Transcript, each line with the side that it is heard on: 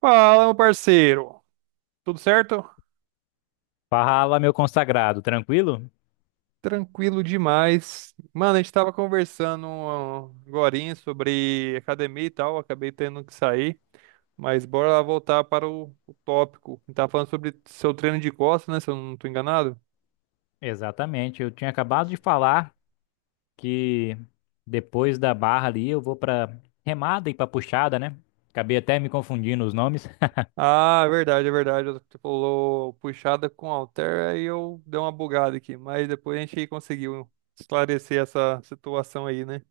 right: Fala, meu parceiro. Tudo certo?
left: Fala, meu consagrado, tranquilo?
right: Tranquilo demais. Mano, a gente tava conversando agora sobre academia e tal, acabei tendo que sair, mas bora lá voltar para o tópico. A gente tava falando sobre seu treino de costas, né? Se eu não tô enganado.
left: Exatamente, eu tinha acabado de falar que depois da barra ali eu vou pra remada e pra puxada, né? Acabei até me confundindo os nomes.
right: Ah, é verdade, é verdade. Você falou puxada com halter, aí eu dei uma bugada aqui, mas depois a gente conseguiu esclarecer essa situação aí, né?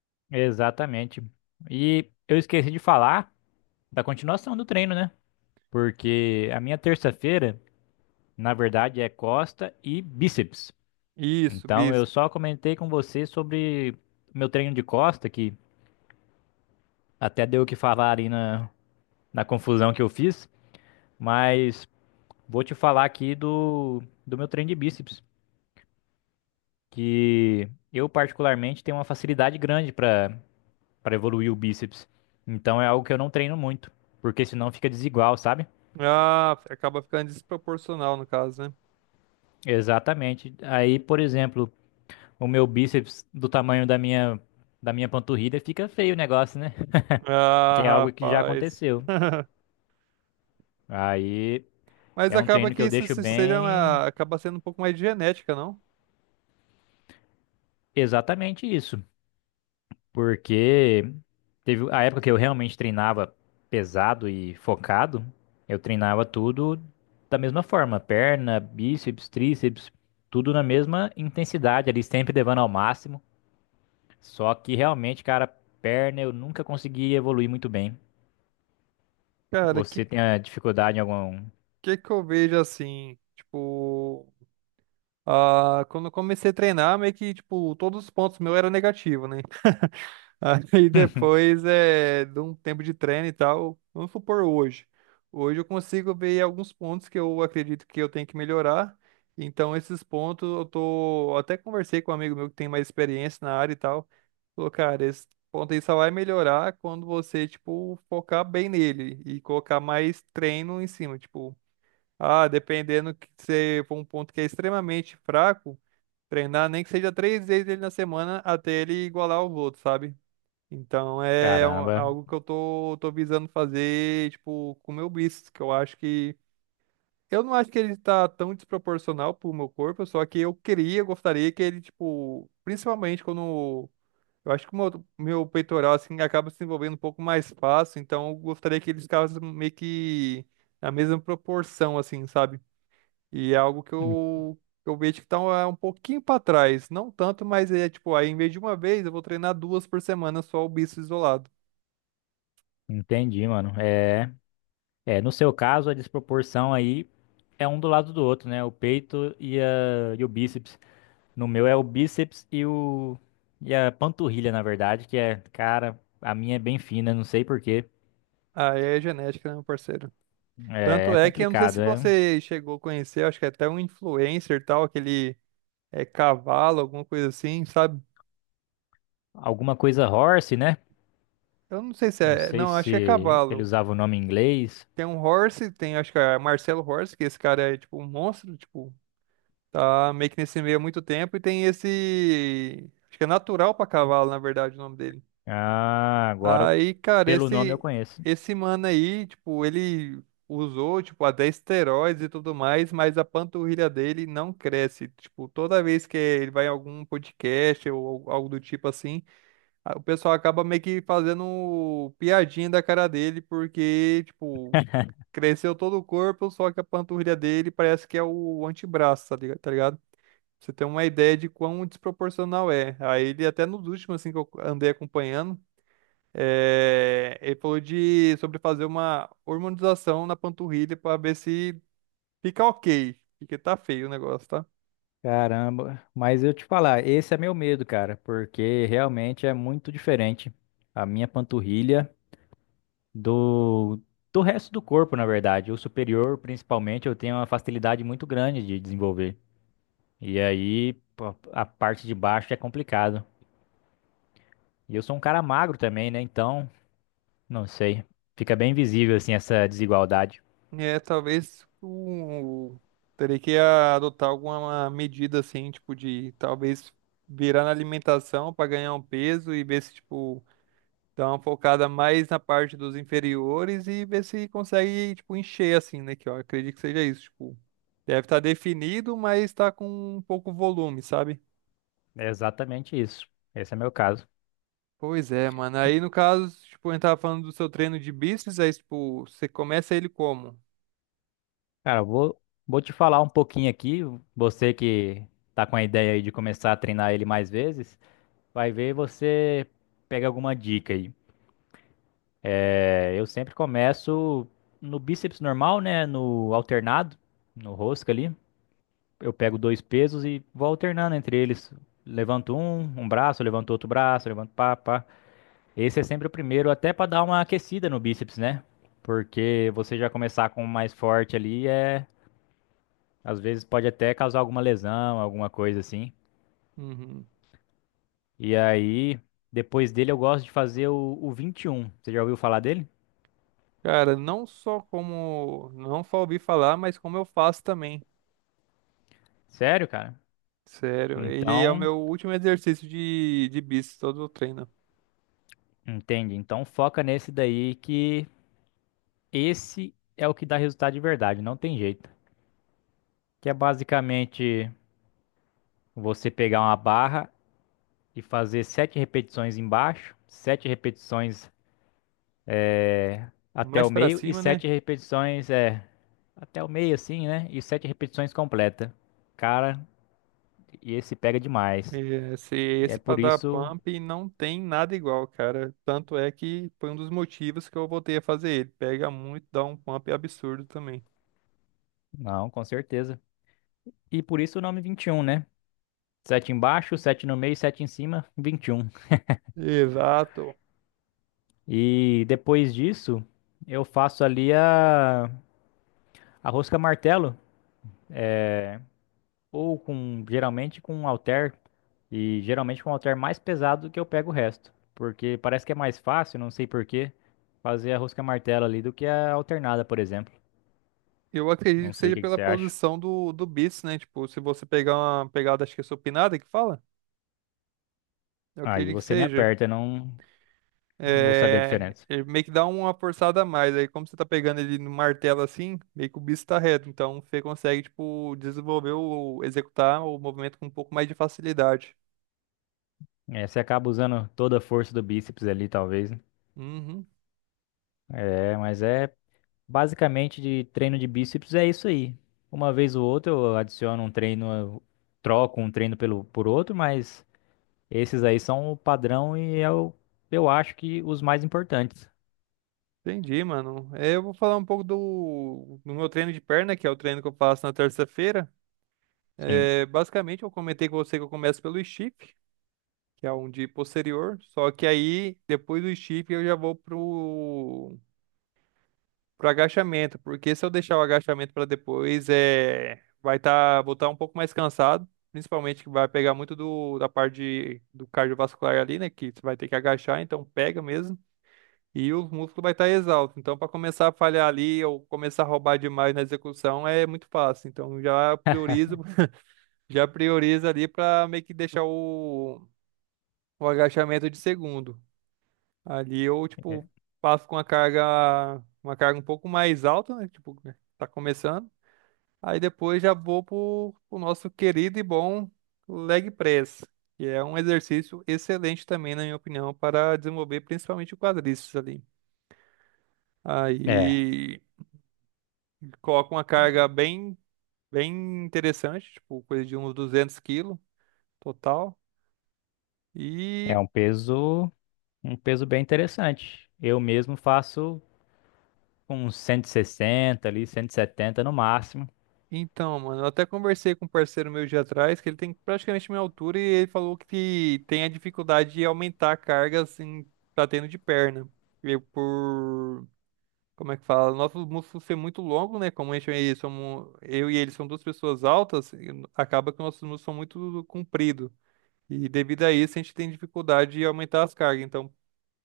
left: Exatamente. E eu esqueci de falar da continuação do treino, né? Porque a minha terça-feira, na verdade, é costa e bíceps.
right: Isso,
left: Então
right: bis.
left: eu só comentei com você sobre meu treino de costa, que até deu o que falar ali na confusão que eu fiz. Mas vou te falar aqui do meu treino de bíceps, que eu particularmente tenho uma facilidade grande para evoluir o bíceps. Então é algo que eu não treino muito, porque senão fica desigual, sabe?
right: Ah, acaba ficando desproporcional no caso, né?
left: Exatamente. Aí, por exemplo, o meu bíceps do tamanho da minha panturrilha fica feio o negócio, né?
right: Ah,
left: Que é algo que já
right: rapaz.
left: aconteceu. Aí
right: Mas
left: é um
right: acaba
left: treino que
right: que
left: eu
right: isso
left: deixo
right: seja
left: bem,
right: acaba sendo um pouco mais de genética, não?
left: exatamente isso. Porque teve a época que eu realmente treinava pesado e focado, eu treinava tudo da mesma forma, perna, bíceps, tríceps, tudo na mesma intensidade ali, sempre levando ao máximo. Só que realmente, cara, perna eu nunca consegui evoluir muito bem.
right: Cara, que
left: Você tem a dificuldade em algum...
right: que que eu vejo assim, tipo, ah, quando eu comecei a treinar, meio que tipo, todos os pontos meus eram negativos, né? Aí depois é de um tempo de treino e tal. Vamos supor hoje. Hoje eu consigo ver alguns pontos que eu acredito que eu tenho que melhorar. Então, esses pontos eu tô. Eu Até conversei com um amigo meu que tem mais experiência na área e tal. Falou, cara, esse ponto aí só vai melhorar quando você, tipo, focar bem nele e colocar mais treino em cima. Tipo, ah, dependendo que você for um ponto que é extremamente fraco, treinar nem que seja três vezes ele na semana até ele igualar os outros, sabe? Então é
left: Caramba,
right: algo que eu tô visando fazer, tipo, com o meu bíceps, que eu acho que. Eu não acho que ele tá tão desproporcional pro meu corpo, só que eu queria, gostaria que ele, tipo, principalmente quando. Eu acho que o meu, meu peitoral, assim, acaba se envolvendo um pouco mais fácil, então eu gostaria que ele ficasse meio que na mesma proporção, assim, sabe? E é algo que
left: en-
right: eu, que eu vejo que tá um, é um pouquinho pra trás. Não tanto, mas é, tipo, aí em vez de uma vez, eu vou treinar duas por semana só o bíceps isolado.
left: entendi, mano. É, no seu caso, a desproporção aí é um do lado do outro, né? O peito e o bíceps. No meu é o bíceps e o e a panturrilha, na verdade, que é, cara, a minha é bem fina, não sei por quê.
right: Ah, é genética, né, meu parceiro?
left: É,
right: Tanto
left: é
right: é que eu não sei se
left: complicado, é
right: você chegou a conhecer, acho que é até um influencer e tal, aquele é cavalo, alguma coisa assim, sabe?
left: alguma coisa horse, né?
right: Eu não sei se
left: Não
right: é,
left: sei
right: não, acho que é
left: se ele
right: cavalo.
left: usava o nome em inglês.
right: Tem um Horse, tem acho que é Marcelo Horse, que esse cara é tipo um monstro, tipo, tá meio que nesse meio há muito tempo e tem esse, acho que é natural pra cavalo, na verdade, o nome dele.
left: Ah, agora
right: Aí, cara,
left: pelo nome eu
right: esse
left: conheço.
right: esse mano aí, tipo, ele usou, tipo, até esteroides e tudo mais, mas a panturrilha dele não cresce. Tipo, toda vez que ele vai em algum podcast ou algo do tipo assim, o pessoal acaba meio que fazendo piadinha da cara dele, porque, tipo, cresceu todo o corpo, só que a panturrilha dele parece que é o antebraço, tá ligado? Pra Você tem uma ideia de quão desproporcional é. Aí ele até nos últimos, assim, que eu andei acompanhando, é, ele falou de sobre fazer uma hormonização na panturrilha para ver se fica ok, porque tá feio o negócio, tá?
left: Caramba, mas eu te falar, esse é meu medo, cara, porque realmente é muito diferente. A minha panturrilha. do, do resto do corpo, na verdade. O superior, principalmente, eu tenho uma facilidade muito grande de desenvolver. E aí, pô, a parte de baixo é complicado. E eu sou um cara magro também, né? Então, não sei. Fica bem visível, assim, essa desigualdade.
right: É, talvez o terei que adotar alguma medida assim, tipo de talvez virar na alimentação para ganhar um peso e ver se tipo dá uma focada mais na parte dos inferiores e ver se consegue tipo encher assim, né? Que eu acredito que seja isso, tipo, deve estar definido, mas tá com um pouco volume, sabe?
left: É exatamente isso. Esse é meu caso.
right: Pois é, mano. Aí, no caso, tipo, a gente tava falando do seu treino de bíceps, aí, tipo, você começa ele como?
left: Cara, vou te falar um pouquinho aqui. Você que tá com a ideia aí de começar a treinar ele mais vezes, vai ver você pega alguma dica aí. É, eu sempre começo no bíceps normal, né? No alternado, no rosca ali. Eu pego dois pesos e vou alternando entre eles. Levanto um, um braço, levanto outro braço, levanto pá, pá. Esse é sempre o primeiro, até para dar uma aquecida no bíceps, né? Porque você já começar com o mais forte ali é, às vezes pode até causar alguma lesão, alguma coisa assim.
right: Uhum.
left: E aí, depois dele eu gosto de fazer o 21. Você já ouviu falar dele?
right: Cara, não só como, não só ouvi falar, mas como eu faço também.
left: Sério, cara?
right: Sério, ele é o
left: Então,
right: meu último exercício de bíceps, todo o treino.
left: entende? Então foca nesse daí que esse é o que dá resultado de verdade, não tem jeito. Que é basicamente você pegar uma barra e fazer sete repetições embaixo, sete repetições até
right: Mais
left: o
right: pra
left: meio e
right: cima, né?
left: sete repetições até o meio assim, né? E sete repetições completa. Cara, e esse pega demais.
right: É, Esse,
left: E é
right: esse pra
left: por
right: dar
left: isso,
right: pump não tem nada igual, cara. Tanto é que foi um dos motivos que eu voltei a fazer ele. Pega muito, dá um pump absurdo também.
left: não, com certeza. E por isso o nome 21, né? Sete embaixo, sete no meio, sete em cima, 21.
right: Exato.
left: E depois disso, eu faço ali a rosca martelo, é, ou com geralmente com um halter, e geralmente com um halter mais pesado que eu pego o resto, porque parece que é mais fácil, não sei por quê, fazer a rosca martelo ali do que a alternada, por exemplo.
right: Eu acredito
left: Não
right: que
left: sei o
right: seja
left: que que
right: pela
left: você acha.
right: posição do bíceps, né? Tipo, se você pegar uma pegada, acho que é supinada que fala, eu
left: Aí
right: acredito que
left: você me
right: seja.
left: aperta, não, não vou saber a
right: É,
left: diferença.
right: ele meio que dá uma forçada a mais. Aí, como você tá pegando ele no martelo assim, meio que o bíceps tá reto. Então, você consegue, tipo, desenvolver ou executar o movimento com um pouco mais de facilidade.
left: É, você acaba usando toda a força do bíceps ali, talvez. Né?
right: Uhum.
left: É, mas é Basicamente, de treino de bíceps é isso aí. Uma vez ou outra eu adiciono um treino, eu troco um treino pelo, por outro, mas esses aí são o padrão eu acho que os mais importantes.
right: Entendi, mano. É, eu vou falar um pouco do meu treino de perna, que é o treino que eu faço na terça-feira.
left: Sim.
right: É, basicamente, eu comentei com você que eu começo pelo stiff, que é um de posterior. Só que aí, depois do chip, eu já vou pro agachamento, porque se eu deixar o agachamento para depois, é, vai estar, vou estar um pouco mais cansado, principalmente que vai pegar muito da parte do cardiovascular ali, né, que você vai ter que agachar, então pega mesmo. E os músculos vai estar exalto. Então, para começar a falhar ali ou começar a roubar demais na execução é muito fácil. Então, já priorizo, já priorizo ali para meio que deixar o agachamento de segundo. Ali eu, tipo, passo com uma carga um pouco mais alta, né? Tipo, né, tá começando. Aí depois já vou pro nosso querido e bom leg press, que é um exercício excelente também, na minha opinião, para desenvolver principalmente o quadríceps ali.
left: É,
right: Aí coloco uma carga bem, bem interessante, tipo, coisa de uns 200 quilos total. E
left: é um peso bem interessante. Eu mesmo faço uns 160 ali, 170 no máximo.
right: Então, mano, eu até conversei com um parceiro meu de atrás, que ele tem praticamente minha altura, e ele falou que tem a dificuldade de aumentar a carga, assim, tá tendo de perna. E por, Como é que fala? Nosso músculo ser muito longo, né? Como a gente, somos, eu e ele são duas pessoas altas, e acaba que nossos músculos são muito compridos. E devido a isso, a gente tem dificuldade de aumentar as cargas. Então,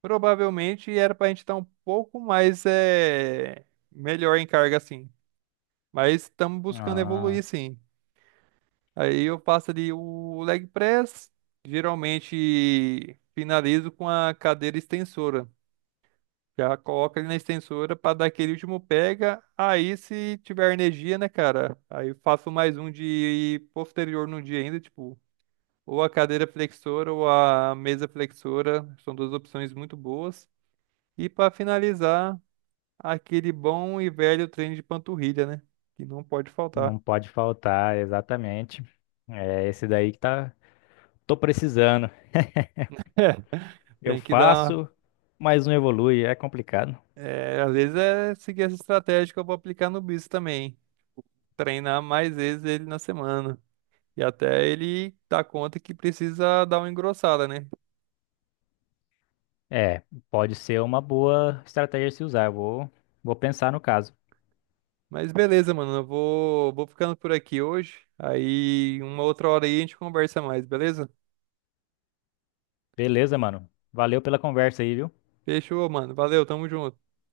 right: provavelmente era pra gente estar um pouco mais, é, melhor em carga, assim. Mas estamos buscando evoluir,
left: Ah,
right: sim. Aí eu faço ali o leg press, geralmente finalizo com a cadeira extensora. Já coloca ali na extensora para dar aquele último pega. Aí se tiver energia, né, cara? Aí eu faço mais um de posterior no dia ainda, tipo, ou a cadeira flexora ou a mesa flexora. São duas opções muito boas. E para finalizar, aquele bom e velho treino de panturrilha, né? Que não pode faltar.
left: não pode faltar, exatamente. É esse daí que tá, tô precisando. Eu
right: Tem que dar
left: faço, mas não evolui, é complicado.
right: É, às vezes é seguir essa estratégia que eu vou aplicar no Bis também. Treinar mais vezes ele na semana. E até ele dar conta que precisa dar uma engrossada, né?
left: É, pode ser uma boa estratégia se usar. Vou pensar no caso.
right: Mas beleza, mano. Eu vou ficando por aqui hoje. Aí, uma outra hora aí a gente conversa mais, beleza?
left: Beleza, mano. Valeu pela conversa aí, viu?
right: Fechou, mano. Valeu, tamo junto.